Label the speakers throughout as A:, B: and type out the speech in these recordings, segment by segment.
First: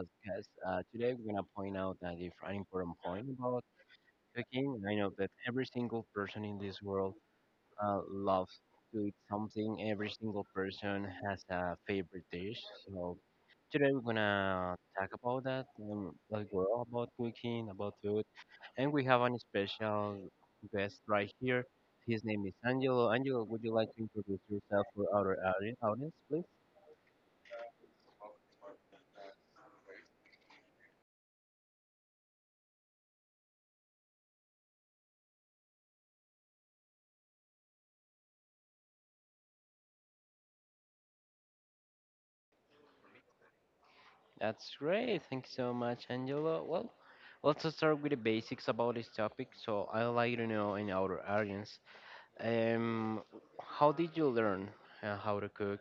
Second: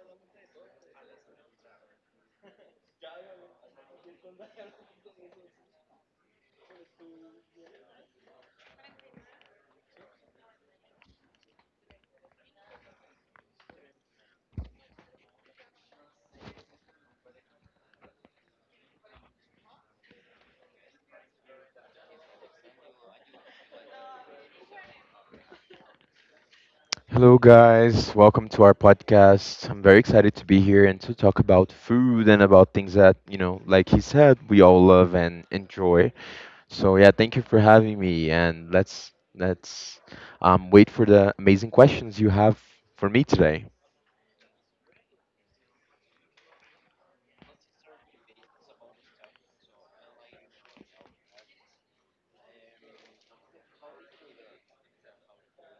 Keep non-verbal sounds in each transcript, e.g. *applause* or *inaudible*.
A: podcast. Today, we're going to point out that if an important point about cooking. I know that every single person in this world loves to eat something. Every single person has a favorite dish. So today, we're going to talk about that, like we're all about cooking, about food, and we have an special guest right here. His name is Angelo. Angelo, would you like to introduce yourself for our audience, please?
B: Hello, guys. Welcome to our podcast. I'm very excited to be here and to talk about food and about things that, you know, like he said, we all love and enjoy. So yeah, thank you for having me, and let's wait for the amazing questions you have for me today.
A: That's great. Thank you so much, Angela. Well, let's just start with the basics about this topic. So I'd like to know in our audience, um, how did you learn how to cook?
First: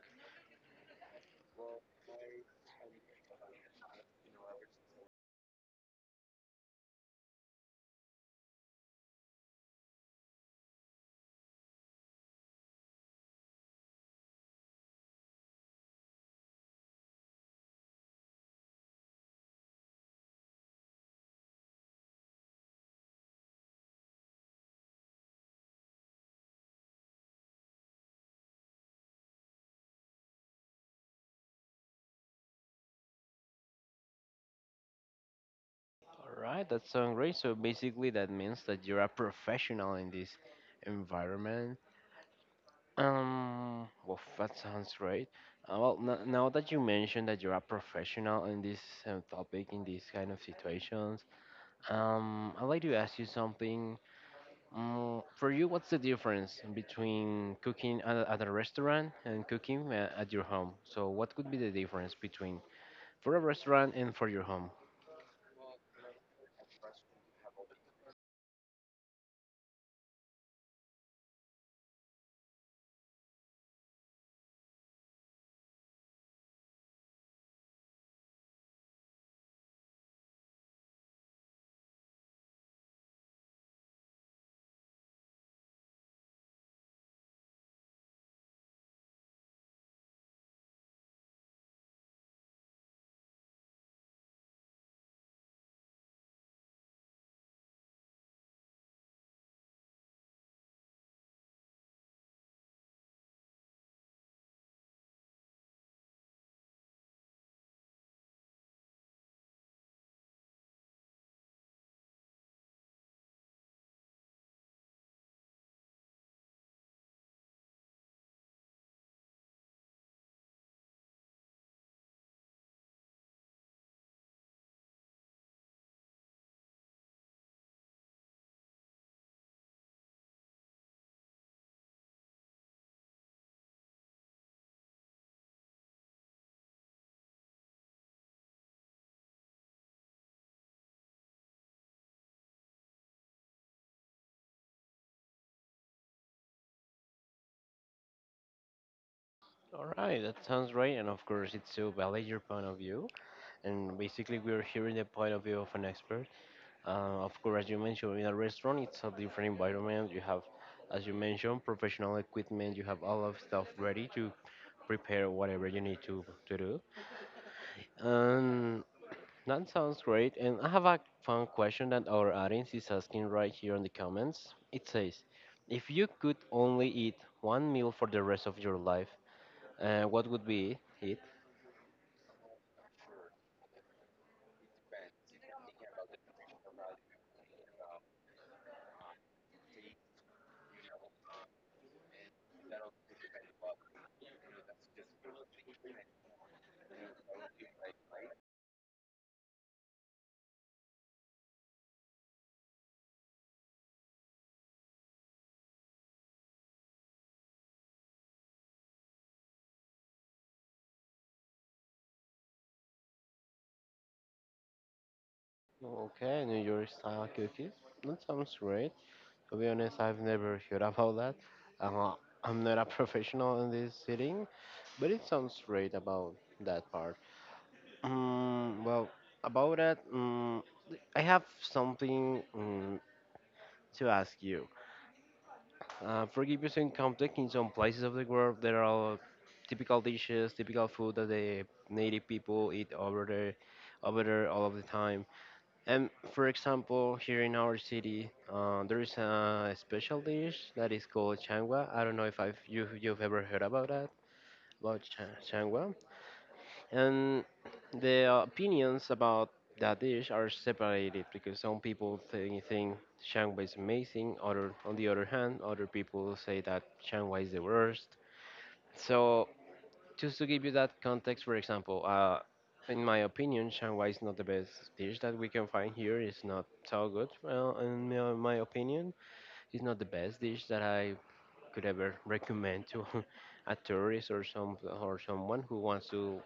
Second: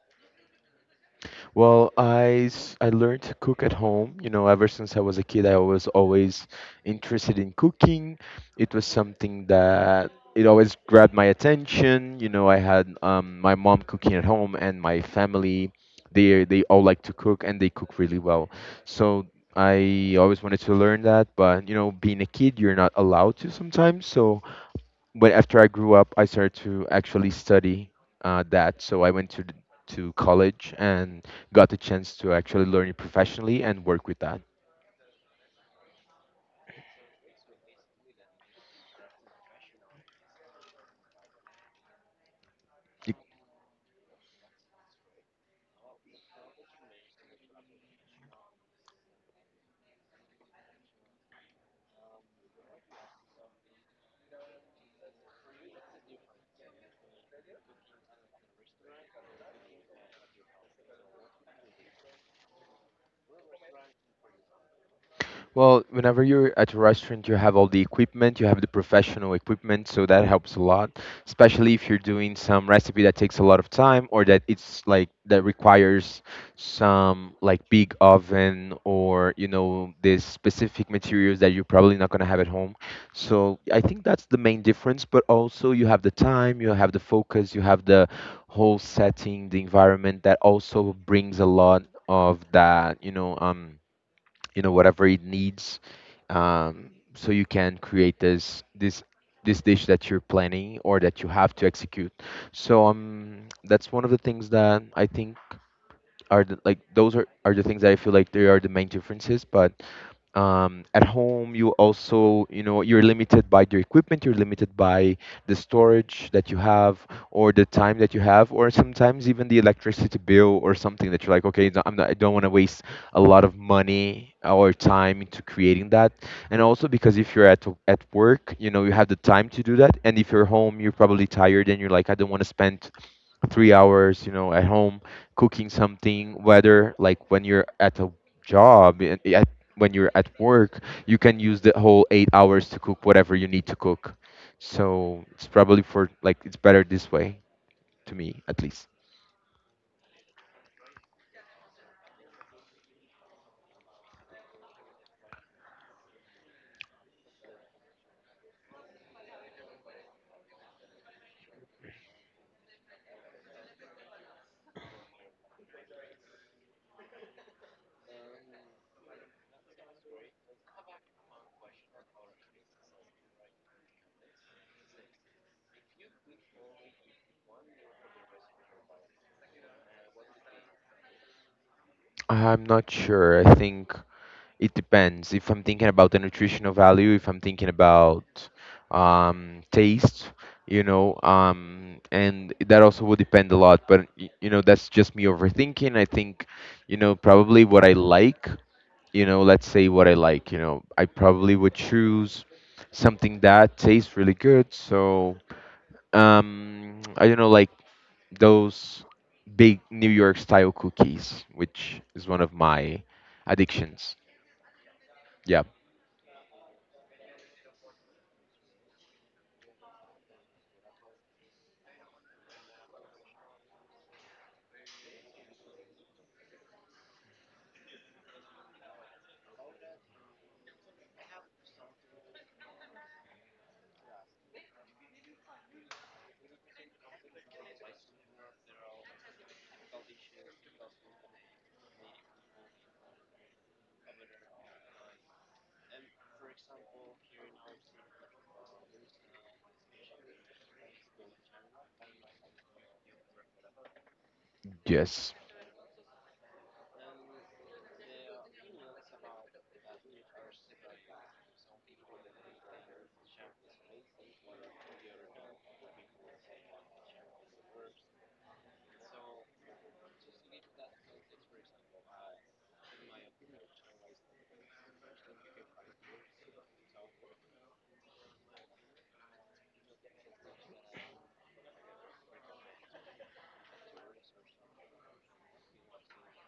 B: Well, I learned to cook at home. You know, ever since I was a kid, I was always interested in cooking. It was something that it always grabbed my attention. You know, I had my mom cooking at home and my family. They all like to cook and they cook really well. So I always wanted to learn that, but you know, being a kid, you're not allowed to sometimes. So but after I grew up, I started to actually study that. So I went to to college and got the chance to actually learn it professionally and work with that.
A: All right, that's sounds great. So basically, that means that you're a professional in this environment. Well, that sounds great. Now that you mentioned that you're a professional in this topic, in these kind of situations, I'd like to ask you something. For you, what's the difference between cooking at a restaurant and cooking at your home? So, what could be the difference between for a restaurant and for your home?
B: Well, whenever you're at a restaurant, you have all the equipment, you have the professional equipment, so that helps a lot, especially if you're doing some recipe that takes a lot of time or that it's like that requires some like big oven or you know these specific materials that you're probably not going to have at home. So I think that's the main difference, but also you have the time, you have the focus, you have the whole setting, the environment that also brings a lot of that, you know whatever it needs. So you can create this this dish that you're planning or that you have to execute. So that's one of the things that I think are the, are the things that I feel like they are the main differences. But at home you also, you know, you're limited by your equipment, you're limited by the storage that you have or the time that you have, or sometimes even the electricity bill or something that you're like, okay, I don't want to waste a lot of money or time into creating that. And also because if you're at work, you know, you have the time to do that, and if you're home, you're probably tired and you're like, I don't want to spend 3 hours, you know, at home cooking something. Whether like when you're at a job and I when you're at work, you can use the whole 8 hours to cook whatever you need to cook. So it's probably for like it's better this way, to me at least.
A: All right, that sounds right, and of course, it's to valid your point of view. And basically, we're hearing the point of view of an expert. Of course, as you mentioned, in a restaurant, it's a different environment. You have, as you mentioned, professional equipment. You have all of stuff ready to prepare whatever you need to do. Um, That sounds great. And I have a fun question that our audience is asking right here in the comments. It says, if you could only eat one meal for the rest of your life, what would be it?
B: I'm not sure. I think it depends. If I'm thinking about the nutritional value, if I'm thinking about taste, you know, and that also will depend a lot. But you know, that's just me overthinking. I think, you know, probably what I like, you know, let's say what I like, you know, I probably would choose something that tastes really good. So, I don't know, like those big New York style cookies, which is one of my addictions. Yeah,
A: Okay, New York style cookies. That sounds great. To be honest, I've never *laughs* heard about that. Uh, I'm not a *laughs* professional in this sitting, but it sounds great about that part. Um, well, about that, um, I have something to ask you. For give in some context, in some places of the world, there are typical dishes, typical food that the native people eat over there all of the time. And for example, here in our city, there is a special dish that is called changua. I don't know if you, you've ever heard about that, about
B: yes.
A: changua, and the opinions about that dish are separated because some people think Shangwai is amazing, other on the other hand, other people say that Shangwai is the worst. So just to give you that context, for example, in my opinion, Shangwai is not the best dish that we can find here. It's not so good. Well, in my opinion, it's not the best dish that I could ever recommend to *laughs* a tourist or someone who wants to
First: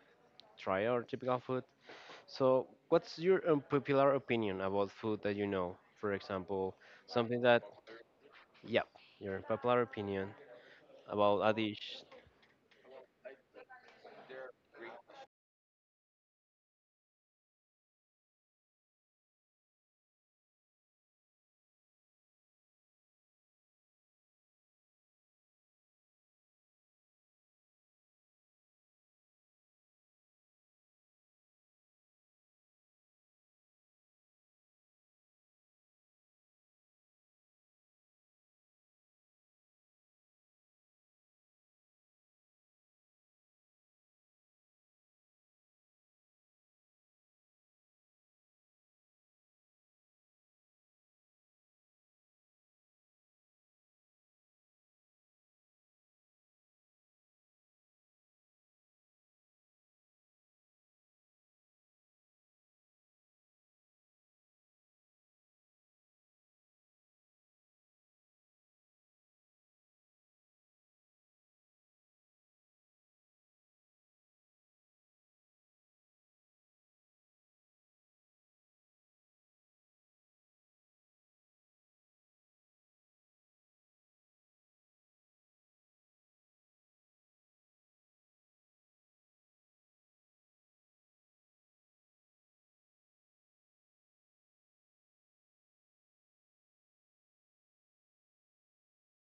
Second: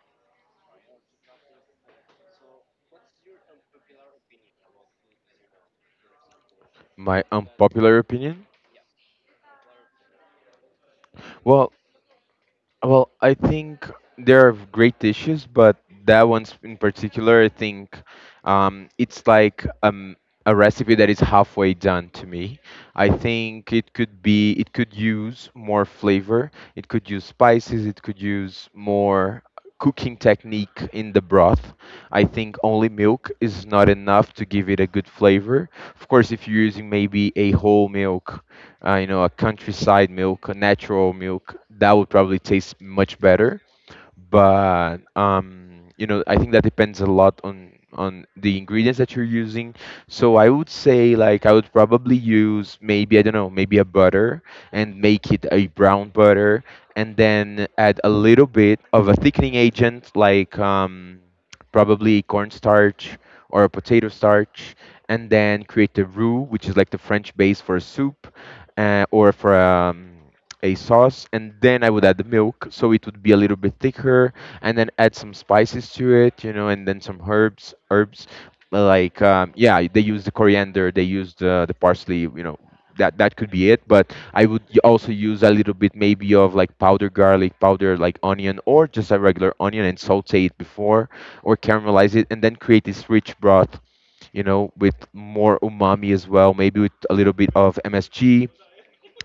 A: try our typical food. So, what's your unpopular opinion about food that you know? For example,
B: My
A: something that,
B: unpopular opinion?
A: yeah, your unpopular opinion about a
B: Well,
A: dish.
B: I think there are great dishes, but that one's in particular, I think it's like a recipe that is halfway done to me. I think it could use more flavor, it could use spices, it could use more cooking technique in the broth. I think only milk is not enough to give it a good flavor. Of course, if you're using maybe a whole milk, you know, a countryside milk, a natural milk, that would probably taste much better. But you know, I think that depends a lot on the ingredients that you're using. So I would say, like, I would probably use maybe, I don't know, maybe a butter and make it a brown butter, and then add a little bit of a thickening agent like probably cornstarch or a potato starch, and then create the roux, which is like the French base for a soup or for a sauce. And then I would add the milk so it would be a little bit thicker, and then add some spices to it, you know, and then some herbs, like yeah, they use the coriander, they use the parsley, you know. That could be it, but I would also use a little bit maybe of like powder garlic, powder like onion, or just a regular onion, and saute it before or caramelize it, and then create this rich broth, you know, with more umami as well, maybe with a little bit of MSG,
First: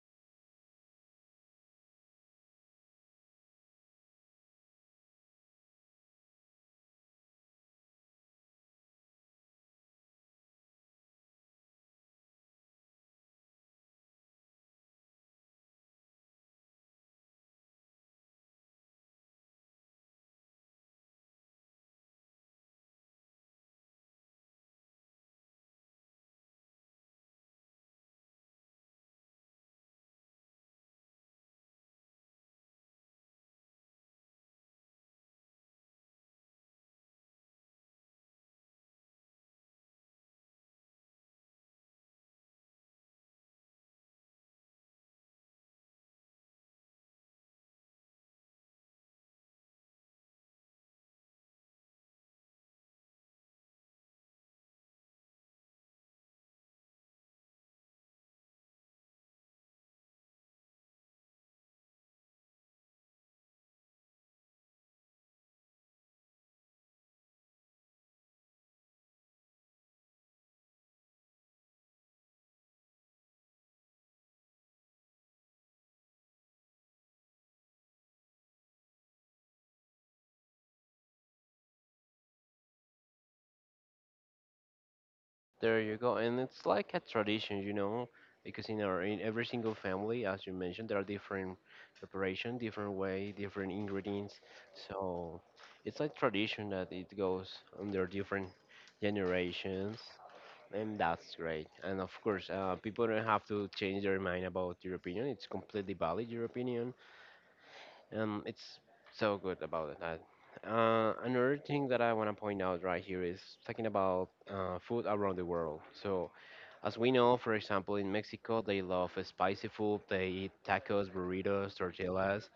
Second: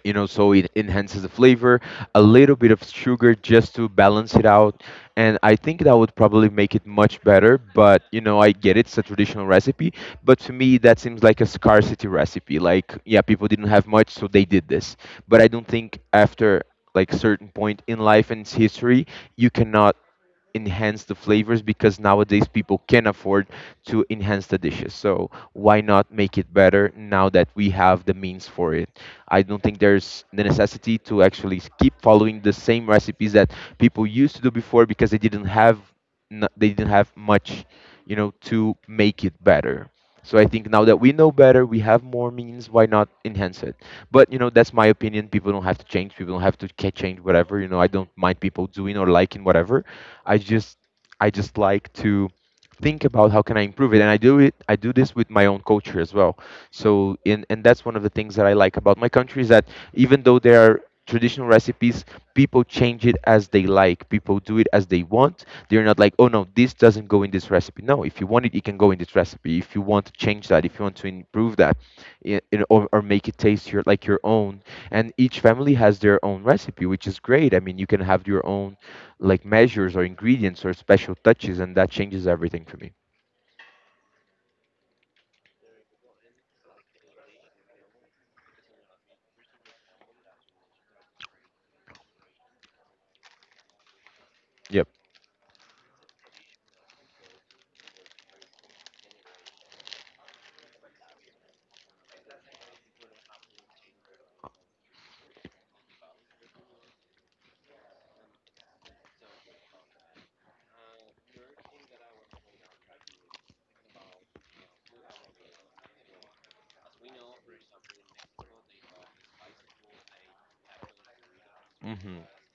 B: you know, so it enhances the flavor. A little bit of sugar just to balance it out. And I think that would probably make it much better, but you know, I get it's a traditional recipe. But to me, that seems like a scarcity recipe, like yeah, people didn't have much, so they did this. But I don't think after like certain point in life and its history you cannot enhance the flavors, because nowadays people can afford to enhance the dishes. So why not make it better now that we have the means for it? I don't think there's the necessity to actually keep following the same recipes that people used to do before, because they didn't have they didn't have much, you know, to make it better. So I think now that we know better, we have more means. Why not enhance it? But you know, that's my opinion. People don't have to change. People don't have to change whatever. You know, I don't mind people doing or liking whatever. I just I just like to think about how can I improve it, and I do it. I do this with my own culture as well. So, and that's one of the things that I like about my country is that, even though there are traditional recipes, people change it as they like. People do it as they want. They're not like, oh no, this doesn't go in this recipe. No, if you want it, it can go in this recipe. If you want to change that, if you want to improve that, you know, or make it taste your like your own. And each family has their own recipe, which is great. I mean, you can have your own like measures or ingredients or special touches, and that changes everything for me.
A: There you go. And it's like a tradition, you know, because in our in every single family, as you mentioned, there are different preparation, different way, different ingredients.
B: Yep.
A: So, it's like tradition that it goes under different generations. And that's great. And of course, people don't have to change their mind about your opinion. It's completely valid, your opinion. And it's so good about that. Another thing that I want to point out right here is talking about food around the world. So, as we know, for example, in Mexico, they love spicy food. They eat tacos, burritos,
B: Hmm.
A: tortillas.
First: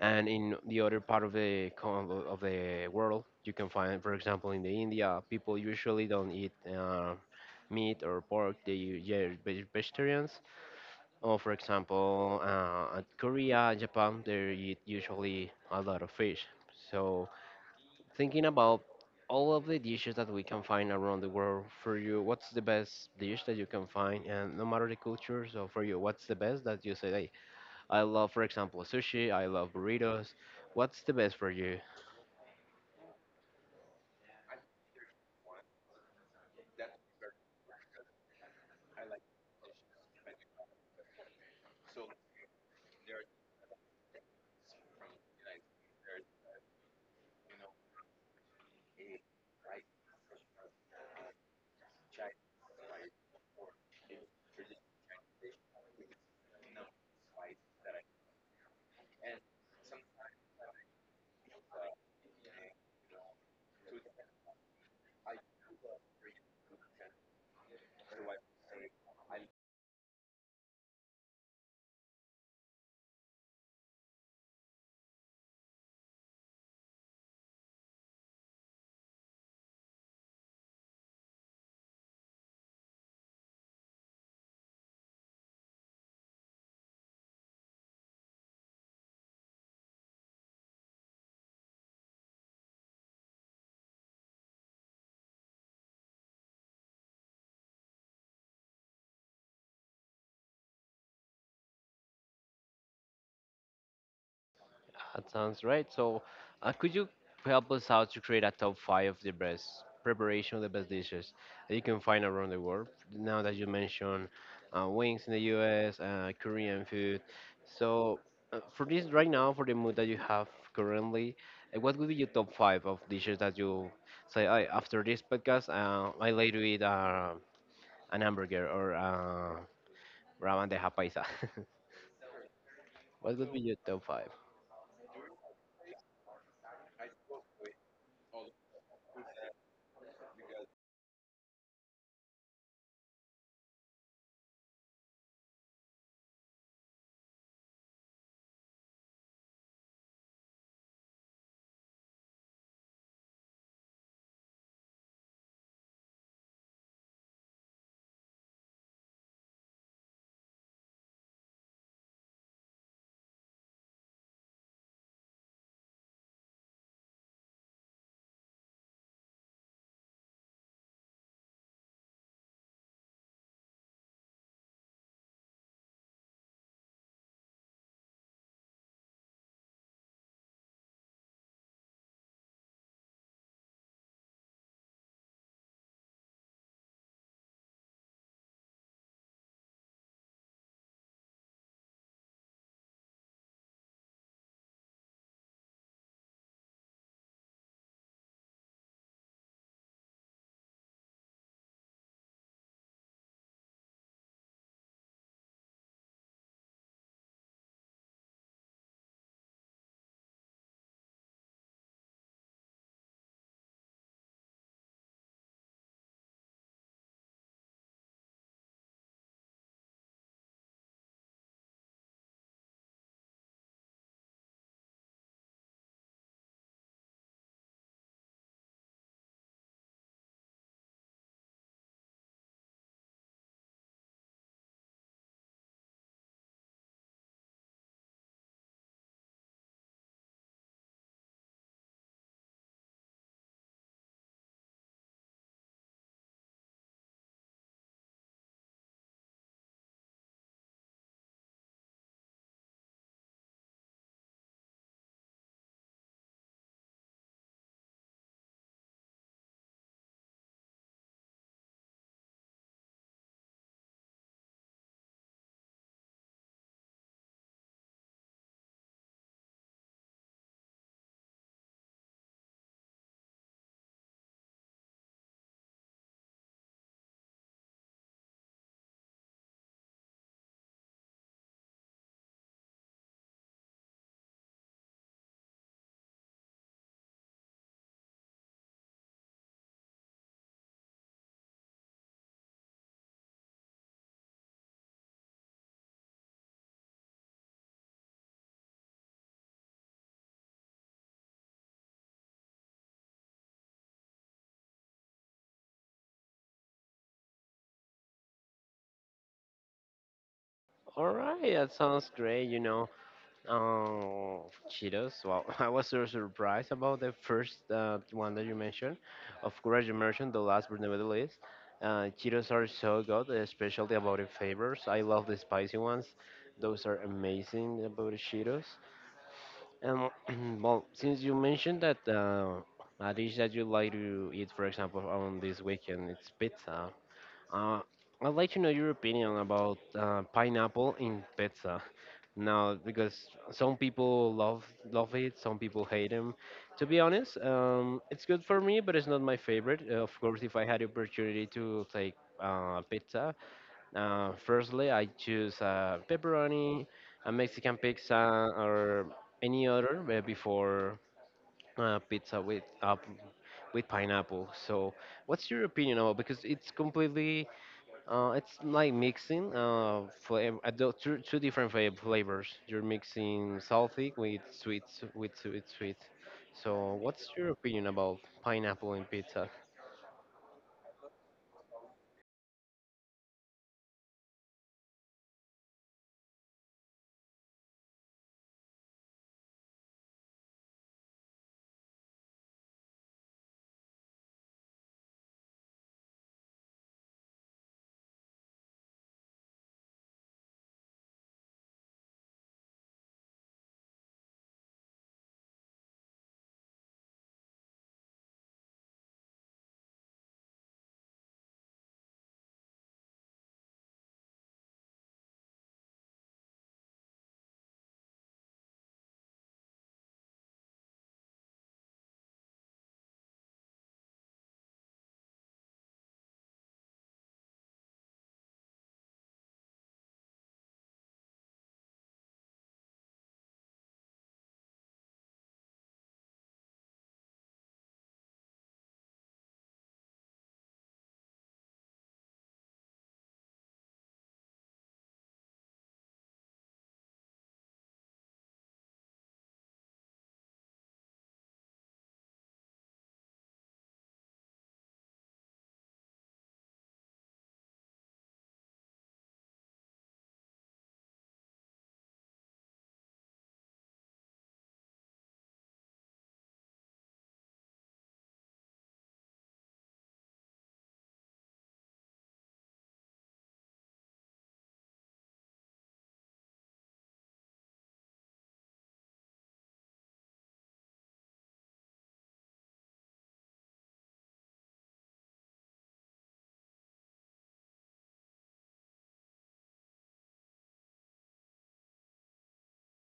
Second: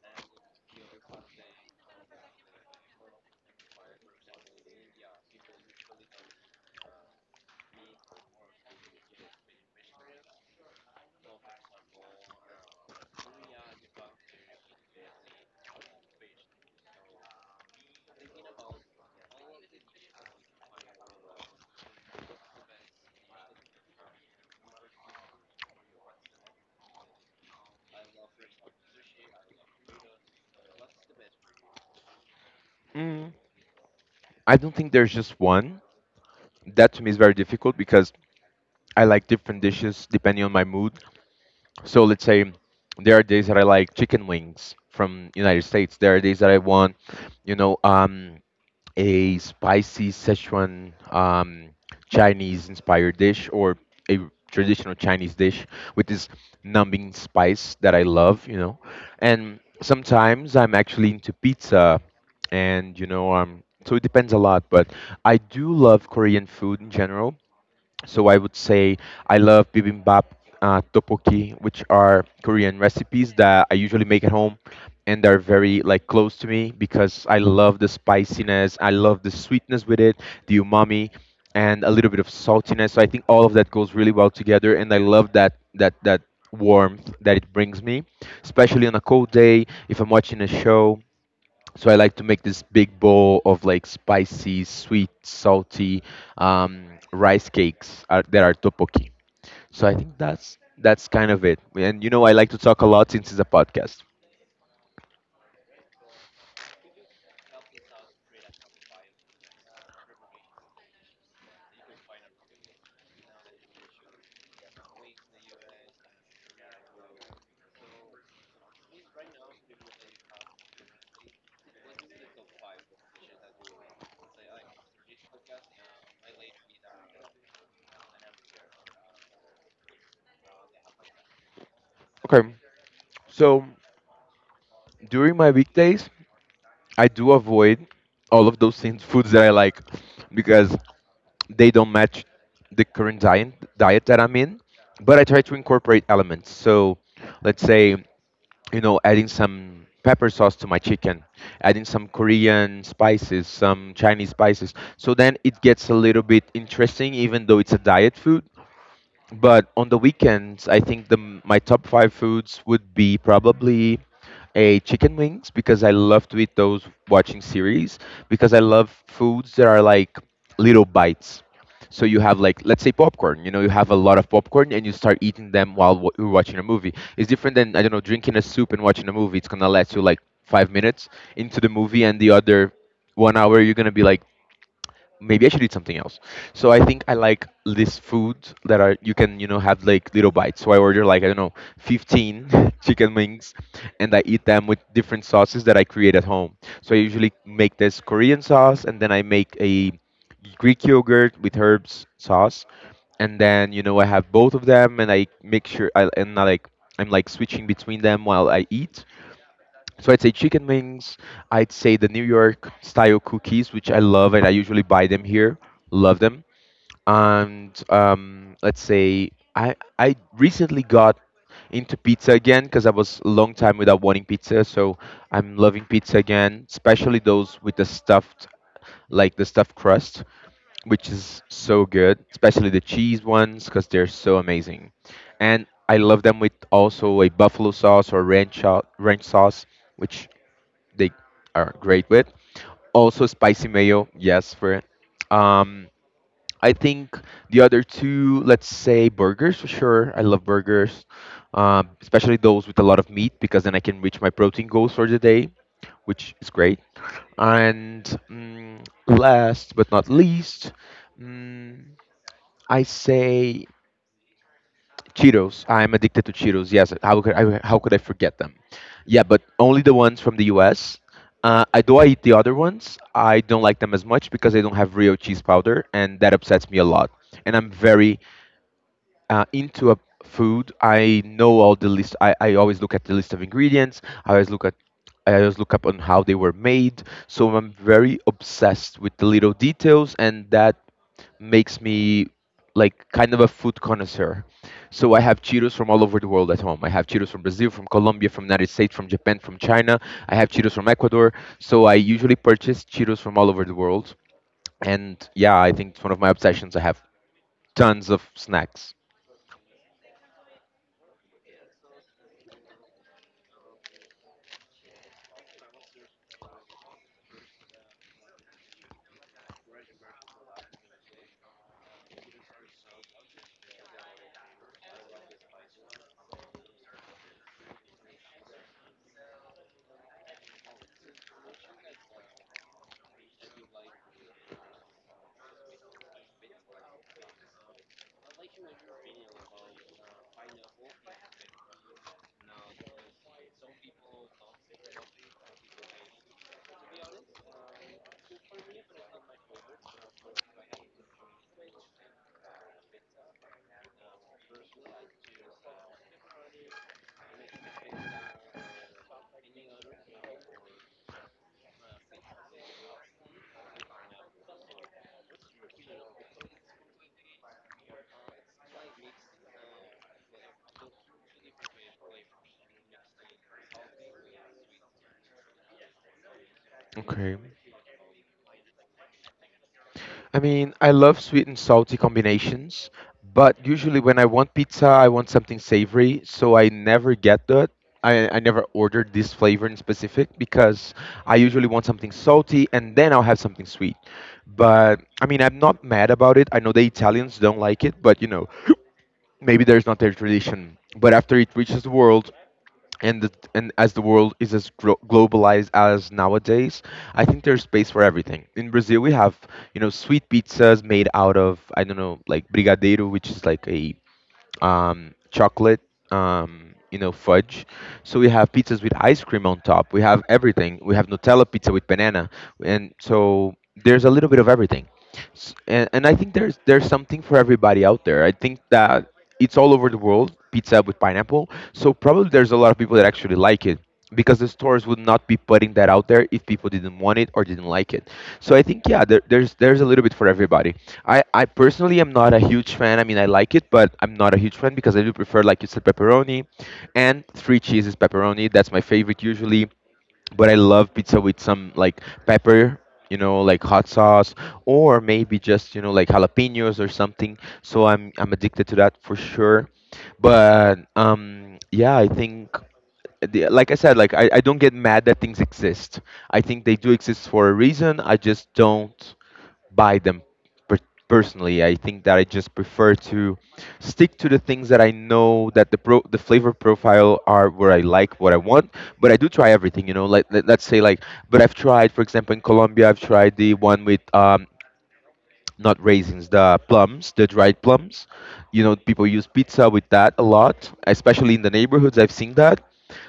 A: And in the other part of the of the world, you can find, for example, in the india, people usually don't eat meat or pork. They are vegetarians. Or for example, at korea, japan, they eat usually a lot of fish. So thinking about all of the dishes that we can find around the world, for you, what's the best dish that you can find, and no matter the culture? So for you, what's the best that you say, "Hey, I love, for example, sushi. I love burritos. What's the best for you?"
B: Mm. I don't think there's just one. That to me is very difficult because I like different dishes depending on my mood. So let's say there are days that I like chicken wings from United States. There are days that I want, you know, a spicy Sichuan, Chinese inspired dish, or a traditional Chinese dish with this numbing spice that I love, you know. And sometimes I'm actually into pizza, and you know, so it depends a lot. But I do love Korean food in general. So I would say I love bibimbap, tteokbokki, which are Korean recipes that I usually make at home, and they're very like close to me because I love the spiciness, I love the sweetness with it, the umami, and a little bit of saltiness. So I think all of that goes really well together, and I love that that warmth that it brings me, especially on a cold day if I'm watching a show. So I like to make this big bowl of like spicy, sweet, salty, um, rice cakes that are tteokbokki. So I think that's kind of it. And you know, I like to talk a lot since it's a podcast.
A: That sounds right. So, could you help us out to create a top five of the best preparation of the best dishes that you can find around the world? Now that you mentioned wings in the U.S., Korean food. So, for this right now, for the mood that you have currently, what would be your top five of dishes that you say I, after this podcast? I like to eat an hamburger or ramen de japaisa. *laughs*
B: Okay,
A: What would be
B: so
A: your top five?
B: during my weekdays, I do avoid all of those things, foods that I like, because they don't match the current diet that I'm in. But I try to incorporate elements. So let's say, you know, adding some pepper sauce to my chicken, adding some Korean spices, some Chinese spices. So then it gets a little bit interesting, even though it's a diet food. But on the weekends, I think my top five foods would be probably a chicken wings, because I love to eat those watching series, because I love foods that are like little bites. So you have like, let's say, popcorn, you know, you have a lot of popcorn and you start eating them while you're watching a movie. It's different than, I don't know, drinking a soup and watching a movie. It's gonna last you like 5 minutes into the movie, and the other 1 hour you're gonna be like, maybe I should eat something else. So I think I like these foods that are you can, you know, have like little bites. So I order like I don't know 15 *laughs* chicken wings, and I eat them with different sauces that I create at home. So I usually make this Korean sauce, and then I make a Greek yogurt with herbs sauce, and then you know I have both of them, and I make sure I like I'm like switching between them while I eat. So I'd say chicken wings. I'd say the New York style cookies, which I love, and I usually buy them here. Love them. And let's say I recently got into pizza again because I was a long time without wanting pizza. So I'm loving pizza again, especially those with the stuffed, like the stuffed crust, which is so good, especially the cheese ones because they're so amazing. And I love them with also a buffalo sauce or ranch, ranch sauce, which they are great with. Also spicy mayo, yes, for um I think the other two, let's say burgers for sure. I love burgers, especially those with a lot of meat because then I can reach my protein goals for the day, which is great. And last but not least, mm, I say Cheetos. I'm addicted to Cheetos. Yes, how could I forget them? Yeah, but only the ones from the U.S. I eat the other ones. I don't like them as much because they don't have real cheese powder, and that upsets me a lot. And I'm very into a food. I know all the list. I always look at the list of ingredients. I always look at I always look up on how they were made. So I'm very obsessed with the little details, and that makes me like kind of a food connoisseur. So I have Cheetos from all over the world at home. I have Cheetos from Brazil, from Colombia, from United States, from Japan, from China. I have Cheetos from Ecuador. So I usually purchase Cheetos from all over the world. And yeah, I think it's one of my obsessions. I have tons of snacks.
A: All right, that sounds great. You know, um, Cheetos. Well, *laughs* I was so surprised about the first one that you mentioned. Of course, you mentioned the last but not the least. Cheetos are so good, especially about the flavors. I love the spicy ones. Those are amazing about the Cheetos. And *clears throat* well, since you mentioned that a dish that you like to eat, for example, on this weekend, it's pizza. Uh, I'd like to know your opinion about pineapple in pizza. Now, because some people love it, some people hate them. To be honest, it's good for me, but it's not my favorite. Of course, if I had the opportunity to take pizza, firstly I choose pepperoni, a Mexican pizza, or any other before pizza with pineapple. So, what's your opinion about? Because it's completely it's like mixing flavor, two different flavors. You're mixing salty with sweet, sweet. So, what's
B: Okay.
A: your opinion about pineapple in pizza?
B: I mean, I love sweet and salty combinations, but usually when I want pizza, I want something savory, so I never get that. I never ordered this flavor in specific because I usually want something salty and then I'll have something sweet. But I mean, I'm not mad about it. I know the Italians don't like it, but you know, *clears throat* maybe there's not their tradition. But after it reaches the world, and as the world is as globalized as nowadays, I think there's space for everything. In Brazil, we have you know sweet pizzas made out of I don't know like brigadeiro, which is like a chocolate, you know, fudge. So we have pizzas with ice cream on top. We have everything. We have Nutella pizza with banana, and so there's a little bit of everything. And I think there's something for everybody out there. I think that it's all over the world pizza with pineapple. So probably there's a lot of people that actually like it because the stores would not be putting that out there if people didn't want it or didn't like it. So I think yeah, there's a little bit for everybody. I personally am not a huge fan. I mean, I like it, but I'm not a huge fan because I do prefer, like you said, pepperoni and three cheeses pepperoni. That's my favorite usually. But I love pizza with some like pepper, you know, like hot sauce, or maybe just you know like jalapenos or something. So I'm addicted to that for sure. But yeah, I think the, like I said, like I don't get mad that things exist. I think they do exist for a reason. I just don't buy them per- personally. I think that I just prefer to stick to the things that I know that the the flavor profile are where I like what I want. But I do try everything, you know. Like let, let's say like, but I've tried, for example, in Colombia, I've tried the one with not raisins, the plums, the dried plums. You know, people use pizza with that a lot, especially in the neighborhoods. I've seen that,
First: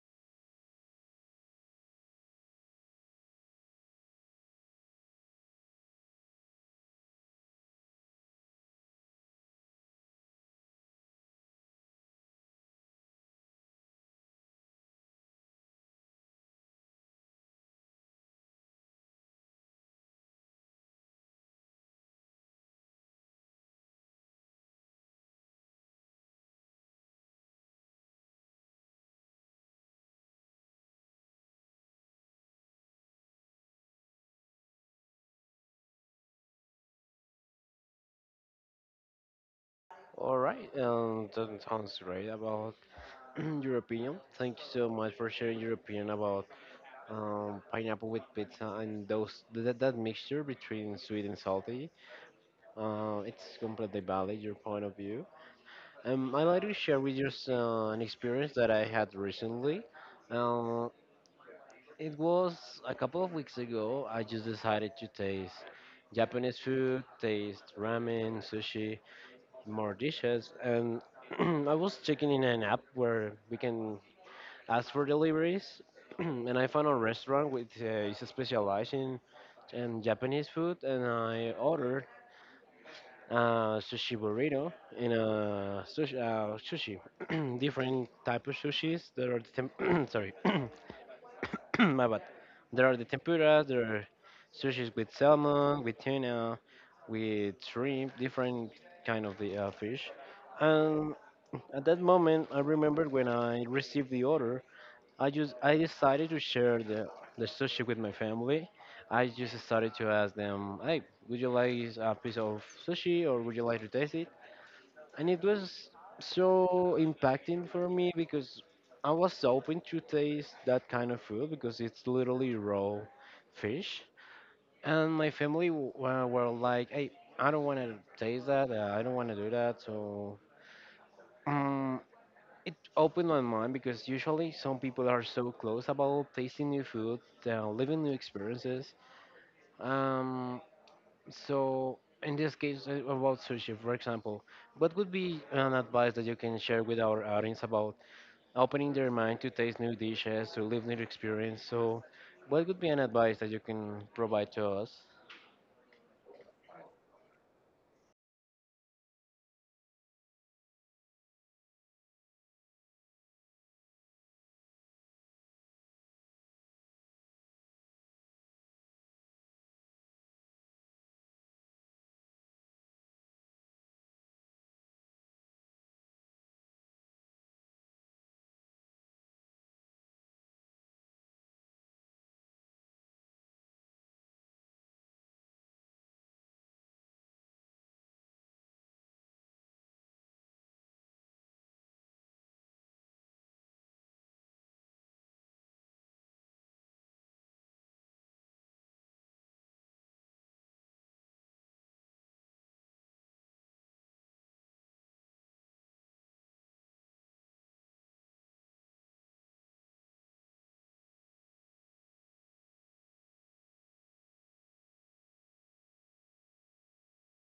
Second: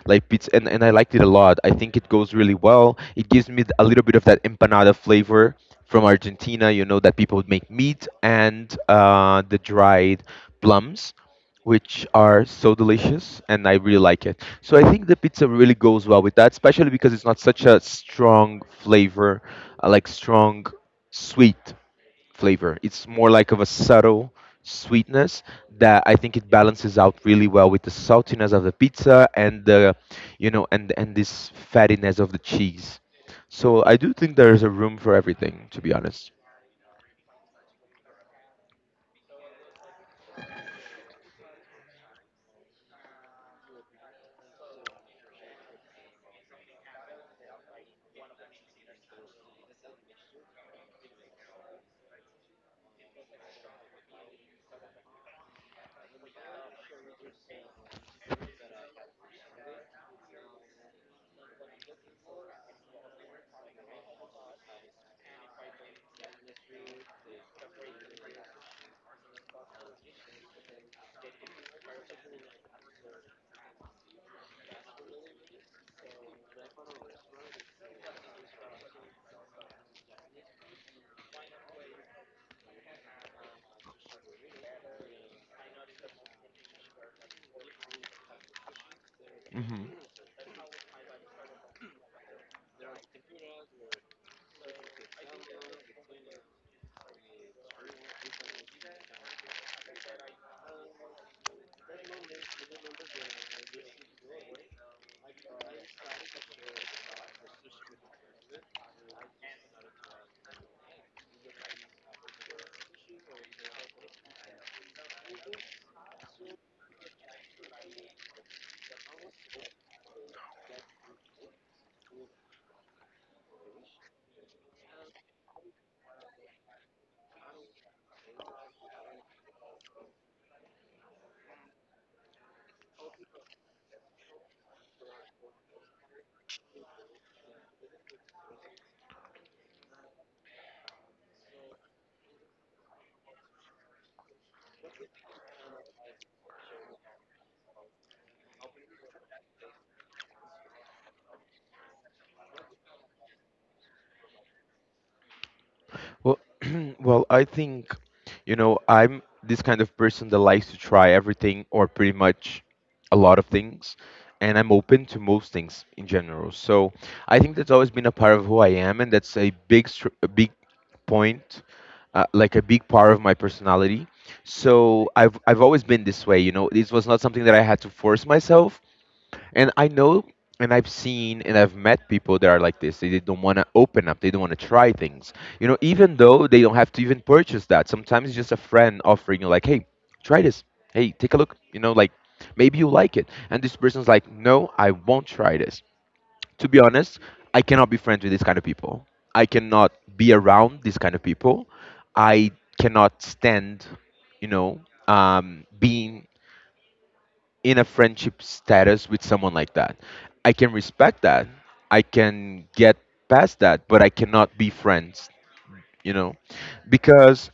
B: like pizza, and I liked it a lot. I think it goes really well. It gives me a little bit of that empanada flavor from Argentina. You know that people make meat and the dried plums, which are so delicious, and I really like it. So I think the pizza really goes well with that, especially because it's not such a strong flavor, like strong sweet flavor. It's more like of a subtle sweetness that I think it balances out really well with the saltiness of the pizza and the, you know, and this fattiness of the cheese. So I do think there is a room for everything, to be honest.
A: All right, that sounds great about *clears throat* your opinion. Thank you so much for sharing your opinion about pineapple with pizza and that mixture between sweet and salty. It's completely valid your point of view. I'd like to share with you an experience that I had recently. Uh, it was a couple of weeks ago. I just decided to taste Japanese food, taste ramen, sushi, more dishes, and *clears throat* I was checking in an app where we can ask for deliveries. *clears throat* And I found a restaurant which is specialized in Japanese food, and I ordered sushi burrito in a sushi. *clears throat* Different type of sushis. There are the
B: Hmm.
A: *clears throat* sorry, *clears throat* my bad. There are the tempuras. There are sushis with salmon, with tuna, with shrimp, different kind of the fish. And at that moment, I remember when I received the order. I decided to share the sushi with my family. I just started to ask them, "Hey, would you like a piece of sushi, or would you like to taste it?" And it was so impacting for me because I was open to taste that kind of food because it's literally raw fish, and my family were like, "Hey, I don't want to taste that. I don't want to do that." So um, it opened my mind because usually some people are so close about tasting new food, living new experiences. Um, so in this case, about sushi, for example, what would be an advice that you can share with our audience about opening their mind to taste new dishes, to live new experience? So, what would be an advice that you can provide to us?
B: Well, *clears throat* well, I think, you know, I'm this kind of person that likes to try everything or pretty much a lot of things, and I'm open to most things in general. So I think that's always been a part of who I am, and that's a big, a big point, like a big part of my personality. So I've always been this way, you know. This was not something that I had to force myself. And I know and I've seen and I've met people that are like this. They don't want to open up. They don't want to try things. You know, even though they don't have to even purchase that. Sometimes it's just a friend offering you like, "Hey, try this. Hey, take a look." You know, like maybe you like it. And this person's like, "No, I won't try this." To be honest, I cannot be friends with these kind of people. I cannot be around these kind of people. I cannot stand, you know, being in a friendship status with someone like that. I can respect that. I can get past that, but I cannot be friends, you know, because,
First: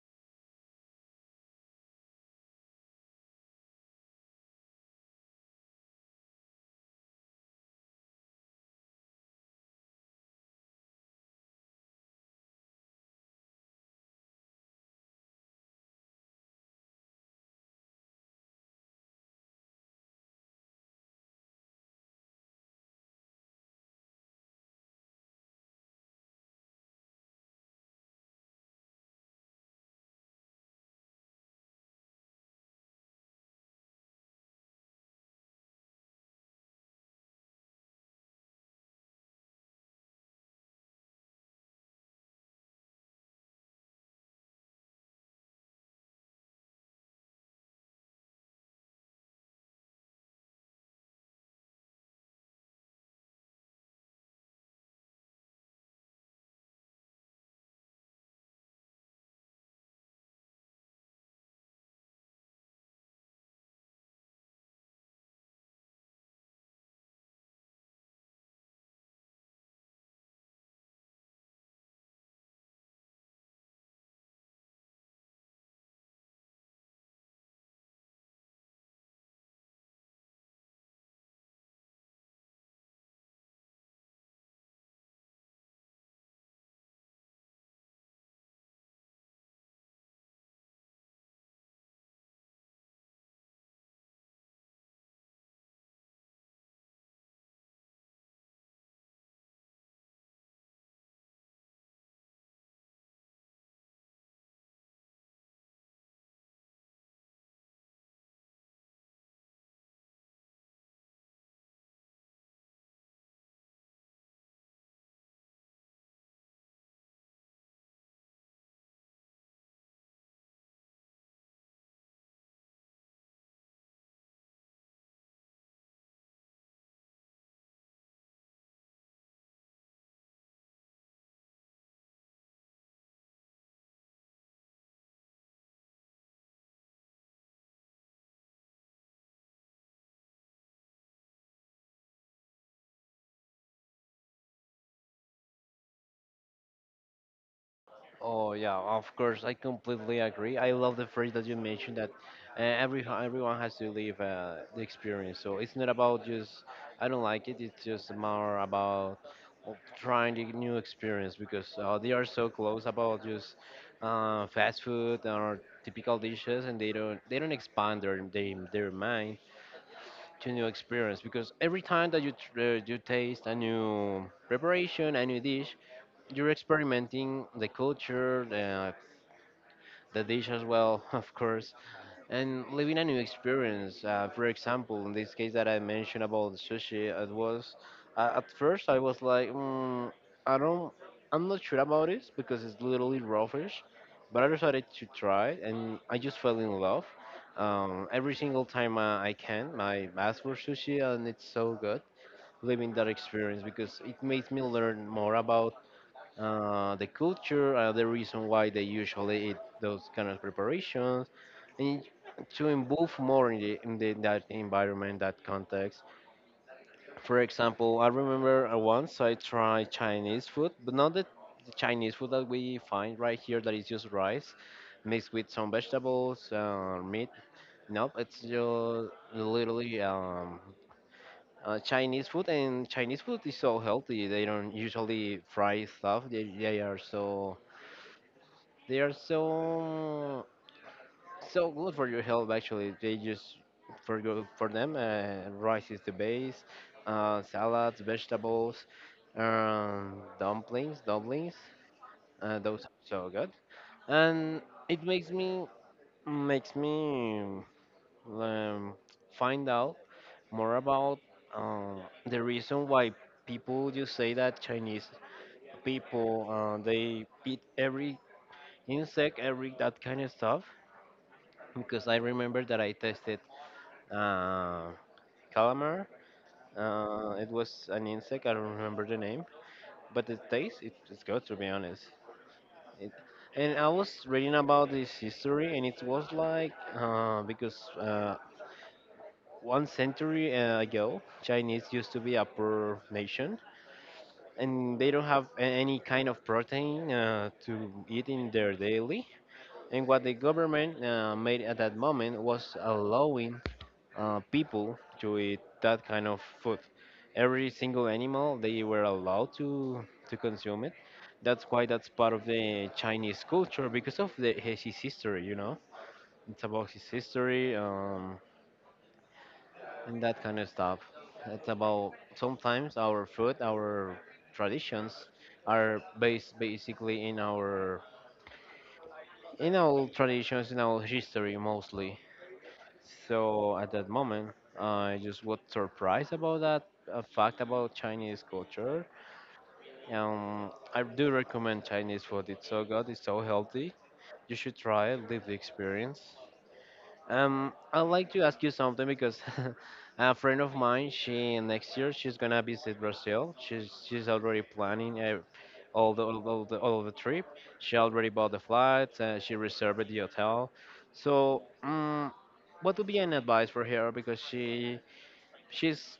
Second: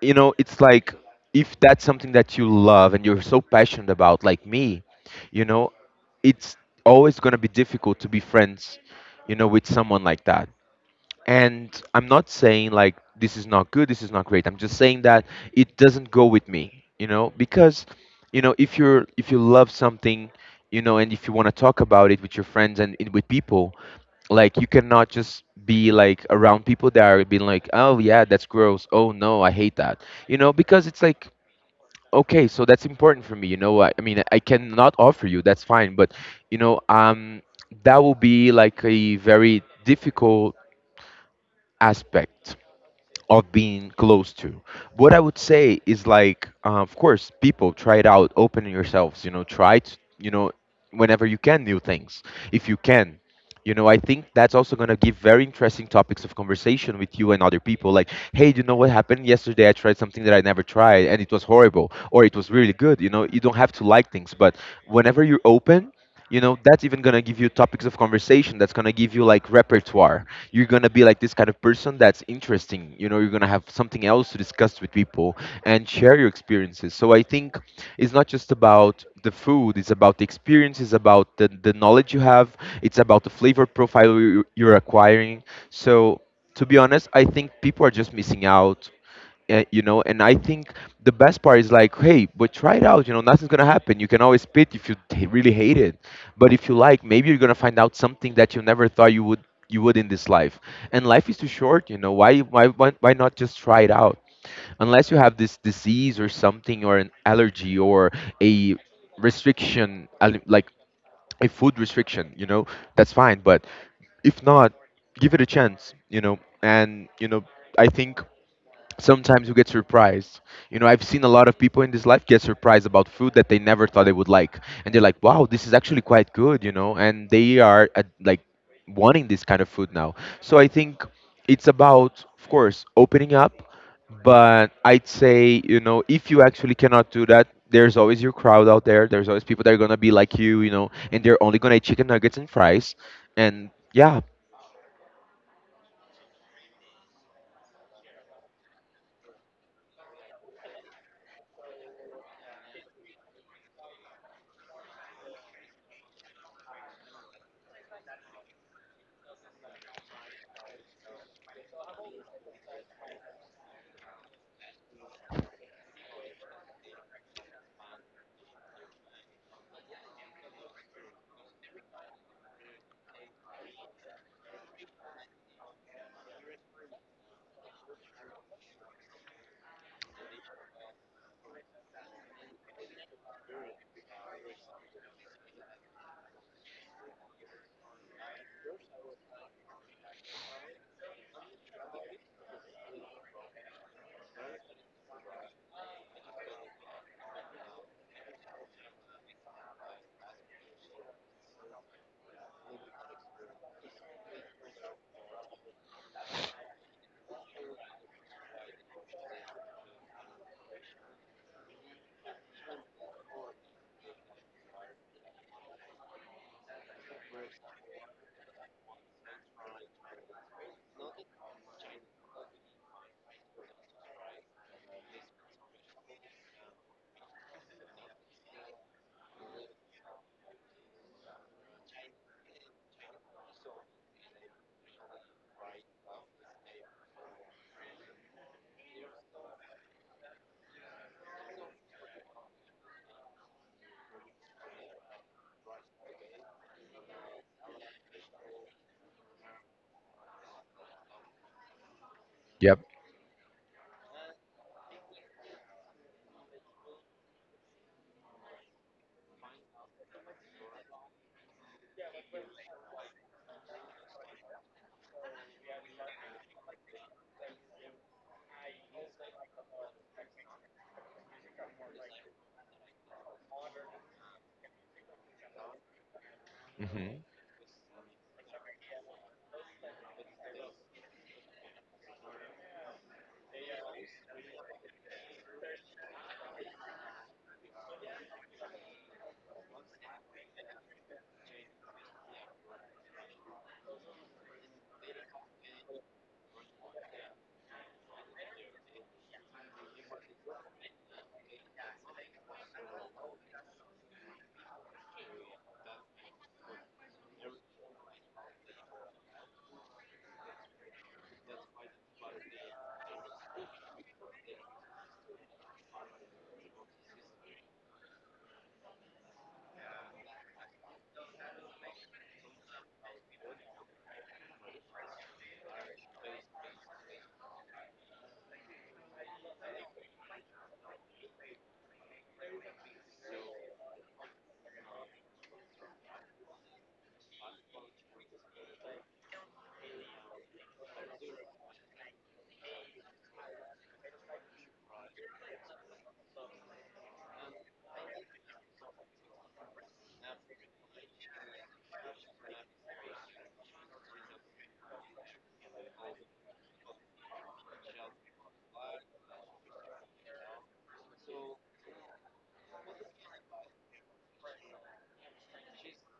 B: you know, it's like if that's something that you love and you're so passionate about, like me, you know, it's always going to be difficult to be friends you know, with someone like that, and I'm not saying like this is not good, this is not great. I'm just saying that it doesn't go with me, you know, because, you know, if you're if you love something, you know, and if you want to talk about it with your friends with people, like you cannot just be like around people that are being like, oh yeah that's gross, oh no I hate that, you know, because it's like okay, so that's important for me, you know, I mean I cannot offer you that's fine but, you know, that will be like a very difficult aspect of being close to. What I would say is like, of course, people try it out, open yourselves, you know, try to, you know, whenever you can, new things, if you can. You know, I think that's also going to give very interesting topics of conversation with you and other people. Like, hey, you know what happened yesterday? I tried something that I never tried and it was horrible or it was really good. You know, you don't have to like things, but whenever you're open, you know, that's even going to give you topics of conversation. That's going to give you like repertoire. You're gonna be like this kind of person that's interesting. You know, you're gonna have something else to discuss with people and share your experiences. So I think it's not just about the food; it's about the experience, it's about the knowledge you have, it's about the flavor profile you're acquiring. So to be honest, I think people are just missing out you know, and I think the best part is like, hey, but try it out, you know, nothing's gonna happen. You can always spit if you really hate it, but if you like maybe you're gonna find out something that you never thought you would in this life, and life is too short, you know, why not just try it out unless you have this disease or something or an allergy or a restriction like a food restriction, you know, that's fine, but if not, give it a chance, you know, and you know, I think sometimes you get surprised. You know, I've seen a lot of people in this life get surprised about food that they never thought they would like, and they're like, "Wow, this is actually quite good," you know, and they are like wanting this kind of food now. So I think it's about, of course, opening up, but I'd say, you know, if you actually cannot do that, there's always your crowd out there. There's always people that are gonna be like you know, and they're only gonna eat chicken nuggets and fries, and yeah.
A: Oh yeah, of course, I completely agree. I love the phrase that you mentioned that everyone has to live the experience. So it's not about just I don't like it. It's just more about uh, trying the new experience because they are so close about just fast food or typical dishes, and they don't expand their mind to new experience because every time that you taste a new preparation, a new dish, you're experimenting the culture, the dish as well, *laughs* of course, and living a new experience. For example, in this case that I mentioned about the sushi, it was at first I was like, I don't, I'm not sure about this because it's literally raw fish, but I decided to try it and I just fell in love. Every single time I ask for sushi and it's so good living that experience because it makes me learn more about the culture, the reason why they usually eat those kind of preparations, and to involve more in the, that environment, that context. For example, I remember once I tried Chinese food, but not the Chinese food that we find right here that is just rice mixed with some vegetables meat. Nope, it's just literally Chinese food, and Chinese food is so healthy. They don't usually fry stuff. They are so so good for your health. Actually, they just for go for them. Rice is the base. Salads, vegetables, dumplings, dumplings.
B: Yep.
A: Those are so good, and it makes me um, find out more about, um, the reason why people just say that Chinese people they eat every insect, every that kind of stuff, because I remember that I tested uh, calamar.
B: Mhm.
A: It was an insect. I don't remember the name, but the taste, it's good to be honest. It, and I was reading about this history, and it was like because one century ago, Chinese used to be a poor nation, and they don't have any kind of protein to eat in their daily. And what the government made at that moment was allowing people to eat that kind of food. Every single animal they were allowed to consume it. That's why that's part of the Chinese culture because of the his history. You know, it's about his history, and that kind of stuff. It's about sometimes our food, our traditions are based basically in our traditions, in our history mostly. So at that moment, I just was surprised about that fact about Chinese culture. I do recommend Chinese food. It's so good. It's so healthy. You should try it. Live the experience. I'd like to ask you something because *laughs* a friend of mine, she next year she's gonna visit Brazil. She's already planning all the all the trip. She already bought the flights. She reserved the hotel. So, what would be an advice for her because she she's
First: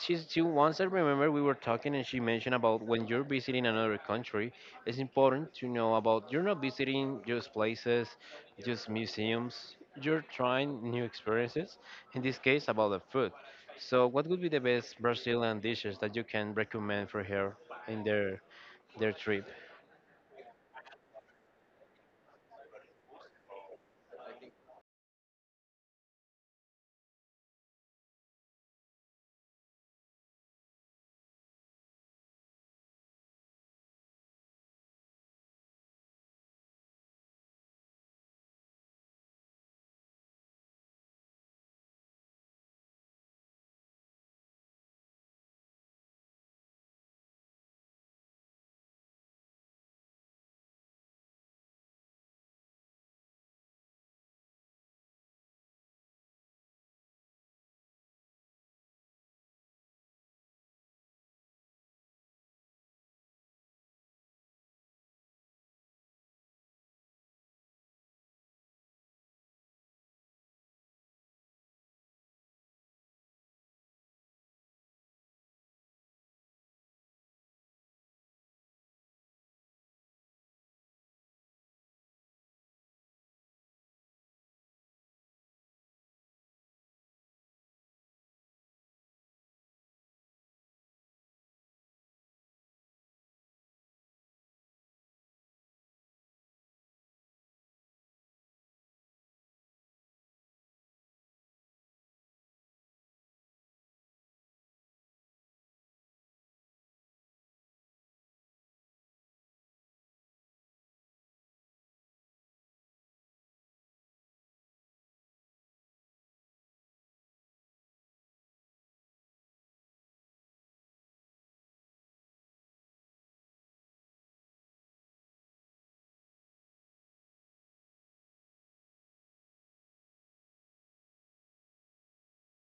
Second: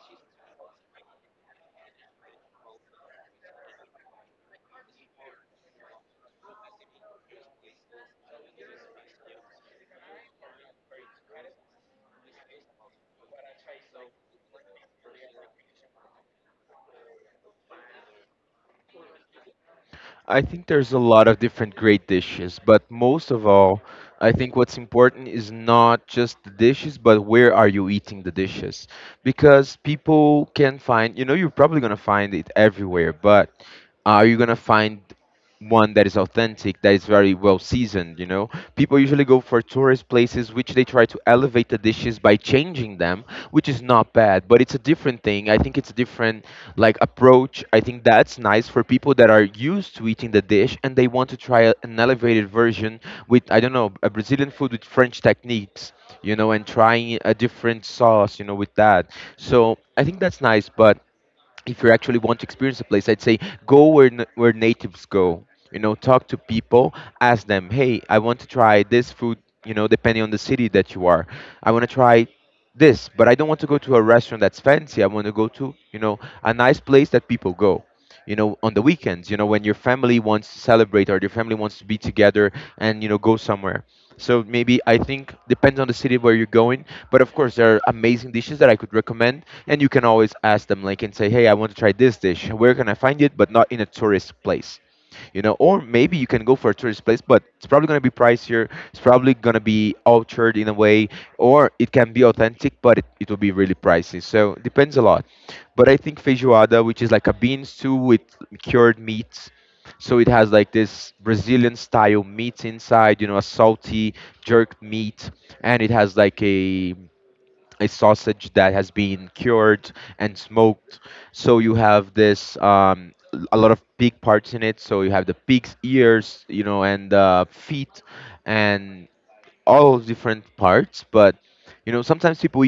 A: she's she once I remember we were talking and she mentioned about when you're visiting another country, it's important to know about you're not visiting just places, just museums. You're trying new experiences. In this case, about the food. So, what would be the best Brazilian dishes that you can recommend for her in their trip?
B: I think there's a lot of different great dishes, but most of all, I think what's important is not just the dishes, but where are you eating the dishes? Because people can find, you know, you're probably going to find it everywhere, but are you going to find one that is authentic, that is very well seasoned, you know? People usually go for tourist places which they try to elevate the dishes by changing them, which is not bad, but it's a different thing. I think it's a different like approach. I think that's nice for people that are used to eating the dish and they want to try an elevated version with I don't know a Brazilian food with French techniques, you know, and trying a different sauce, you know, with that. So I think that's nice, but if you actually want to experience a place, I'd say go where where natives go. You know, talk to people, ask them, hey, I want to try this food. You know, depending on the city that you are, I want to try this, but I don't want to go to a restaurant that's fancy. I want to go to you know a nice place that people go. You know, on the weekends. You know, when your family wants to celebrate or your family wants to be together and you know go somewhere. So maybe I think depends on the city where you're going, but of course there are amazing dishes that I could recommend, and you can always ask them like and say, "Hey, I want to try this dish. Where can I find it?" But not in a tourist place, you know, or maybe you can go for a tourist place but it's probably going to be pricier, it's probably going to be altered in a way, or it can be authentic but it will be really pricey, so it depends a lot. But I think feijoada, which is like a bean stew with cured meats, so it has like this Brazilian style meat inside, you know, a salty jerked meat, and it has like a sausage that has been cured and smoked. So you have this a lot of pig parts in it. So you have the pig's ears, you know, and feet, and all different parts. But you know, sometimes people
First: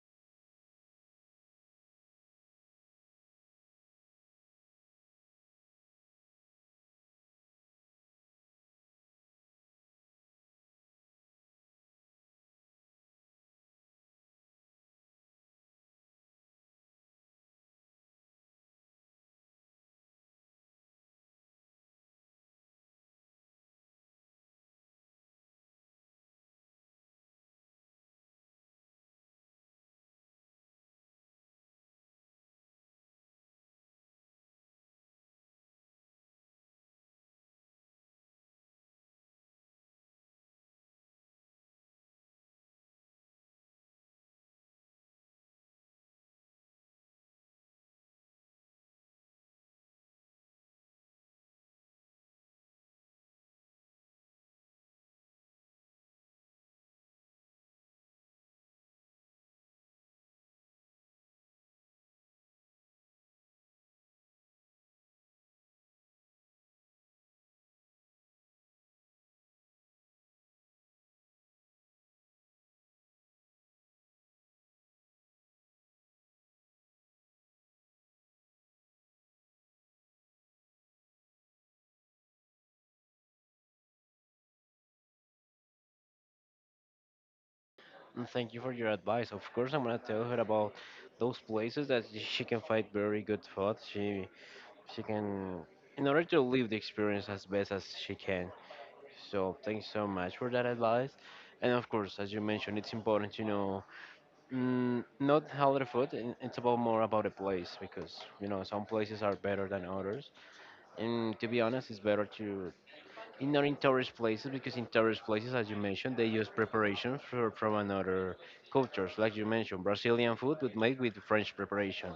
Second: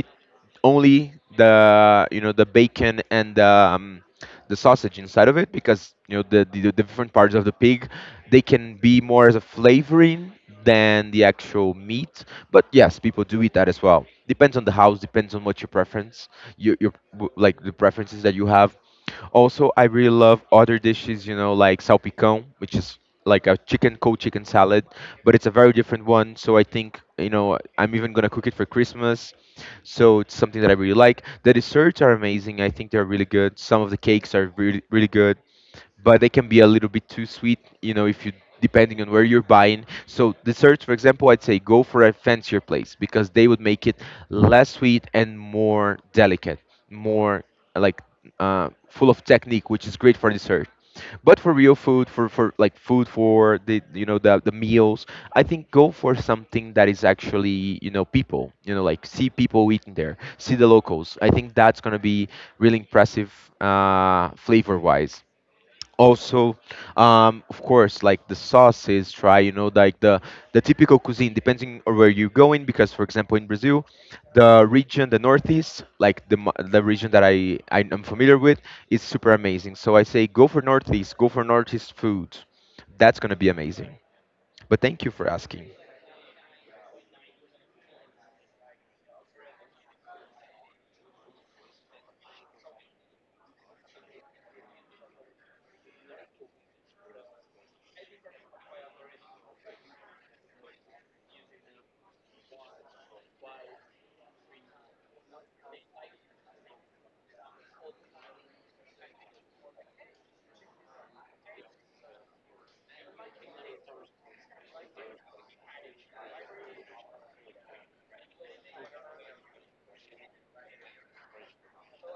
B: only the you know the bacon and the the sausage inside of it because you know the different parts of the pig, they can be more as a flavoring than the actual meat. But yes, people do eat that as well. Depends on the house. Depends on what your preference, like the preferences that you have. Also, I really love other dishes, you know, like salpicón, which is like a chicken cold chicken salad, but it's a very different one. So I think, you know, I'm even gonna cook it for Christmas. So it's something that I really like. The desserts are amazing. I think they're really good. Some of the cakes are really really good, but they can be a little bit too sweet, you know, if you, depending on where you're buying. So desserts, for example, I'd say go for a fancier place because they would make it less sweet and more delicate, more like full of technique, which is great for dessert. But for real food, for like food for the you know the meals, I think go for something that is actually you know people, you know, like see people eating there, see the locals. I think that's gonna be really impressive flavor wise. Also, of course like the sauces, try you know like the typical cuisine depending on where you're going, because for example in Brazil the region, the northeast, like the region that I am familiar with is super amazing, so I say go for northeast, go for northeast food. That's going to be amazing. But thank you for asking.
A: And thank you for your advice. Of course, I'm gonna tell her about those places that she can find very good food. She can in order to live the experience as best as she can, so thanks so much for that advice. And of course, as you mentioned, it's important to know, mm, not how the food and it's about more about the place because you know some places are better than others, and to be honest it's better to in not in tourist places because in tourist places, as you mentioned, they use preparations for, from another cultures, like you mentioned Brazilian food would made with French preparation.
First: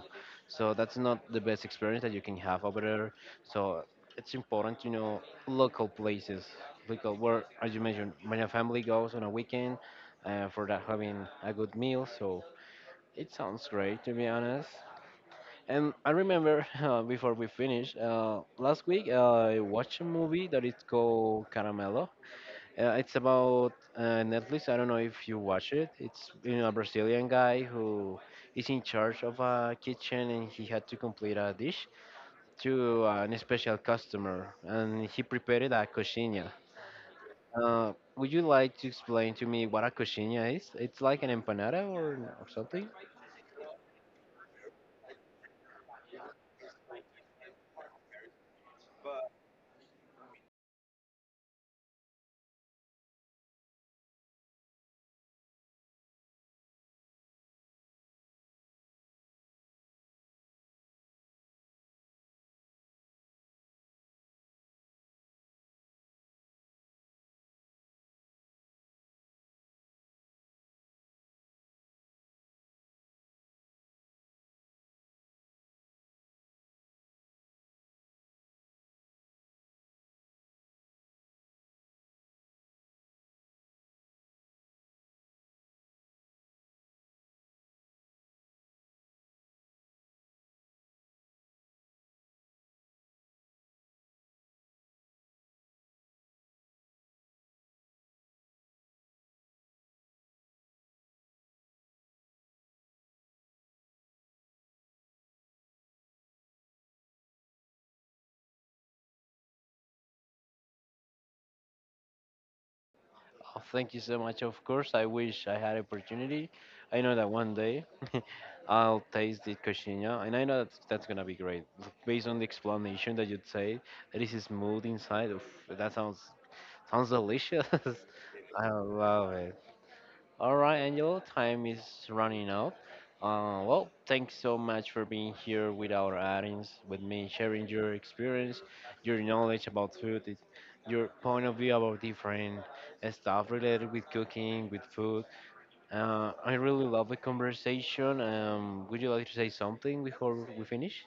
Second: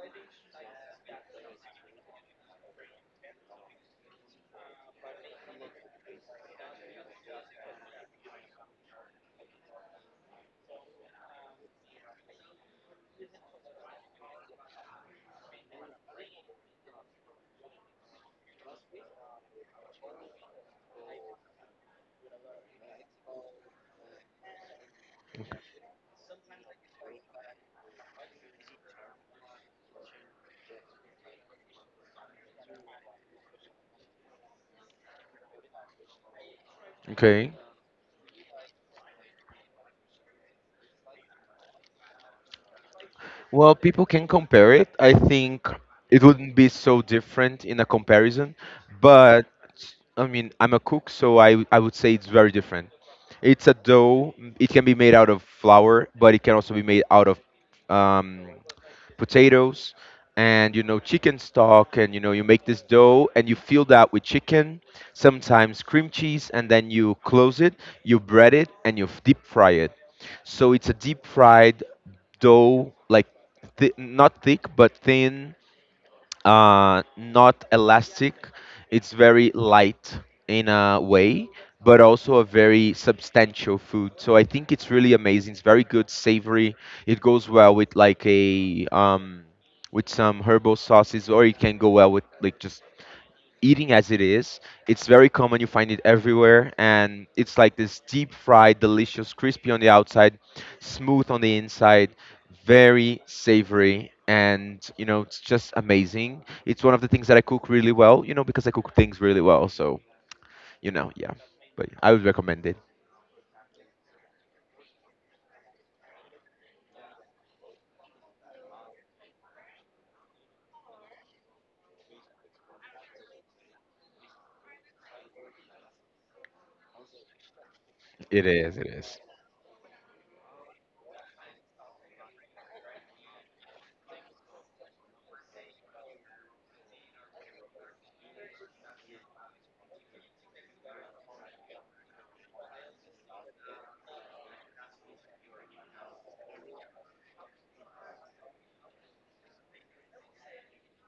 A: So that's not the best experience that you can have over there. So it's important to know local places, local where, as you mentioned, when a family goes on a weekend for that having a good meal. So it sounds great to be honest. And I remember *laughs* before we finish last week, I watched a movie that is called Caramello. It's about Netflix. I don't know if you watch it. It's you know a Brazilian guy who is in charge of a kitchen and he had to complete a dish to an special customer and he prepared a coxinha.
B: Okay.
A: Would you like to explain to me what a coxinha is? It's like an empanada, or something?
B: Well, people can compare it. I think it wouldn't be so different in a comparison, but I mean, I'm a cook, so I would say it's very different. It's a dough. It can be made out of flour, but it can also be made out of um, potatoes and you know chicken stock, and you know you make this dough and you fill that with chicken, sometimes cream cheese, and then you close it, you bread it, and you deep fry it. So it's a deep fried dough, like not thick but thin, not elastic. It's very light in a way, but also a very substantial food. So I think it's really amazing. It's very good, savory. It goes well with like a with some herbal sauces, or it can go well with like just eating as it is. It's very common, you find it everywhere, and it's like this deep fried, delicious, crispy on the outside, smooth on the inside, very savory, and you know, it's just amazing. It's one of the things that I cook really well, you know, because I cook things really well, so you know, yeah. But I would recommend it.
A: Oh, thank you so much. Of course, I wish I had opportunity. I know that one day *laughs* I'll taste the cochinilla, and I know that's gonna be great. Based on the explanation that you say, that is smooth inside. Oof, that sounds delicious.
B: It
A: *laughs* I
B: is, it is.
A: love it. All right, Angel, time is running out. Well, thanks so much for being here with our audience, with me, sharing your experience, your knowledge about food, it- your point of view about different stuff related with cooking, with food. I really love the conversation. Would you like to say something before we finish?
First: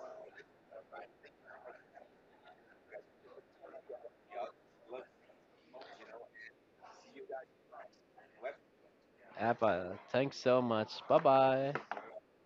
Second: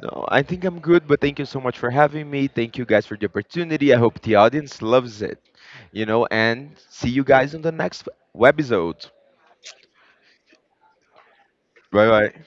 B: No, I think I'm good, but thank you so much for having me. Thank you guys for the opportunity. I hope the audience loves it, you know, and see you guys on the next webisode.
A: But thanks so much. Bye bye.
B: Bye bye.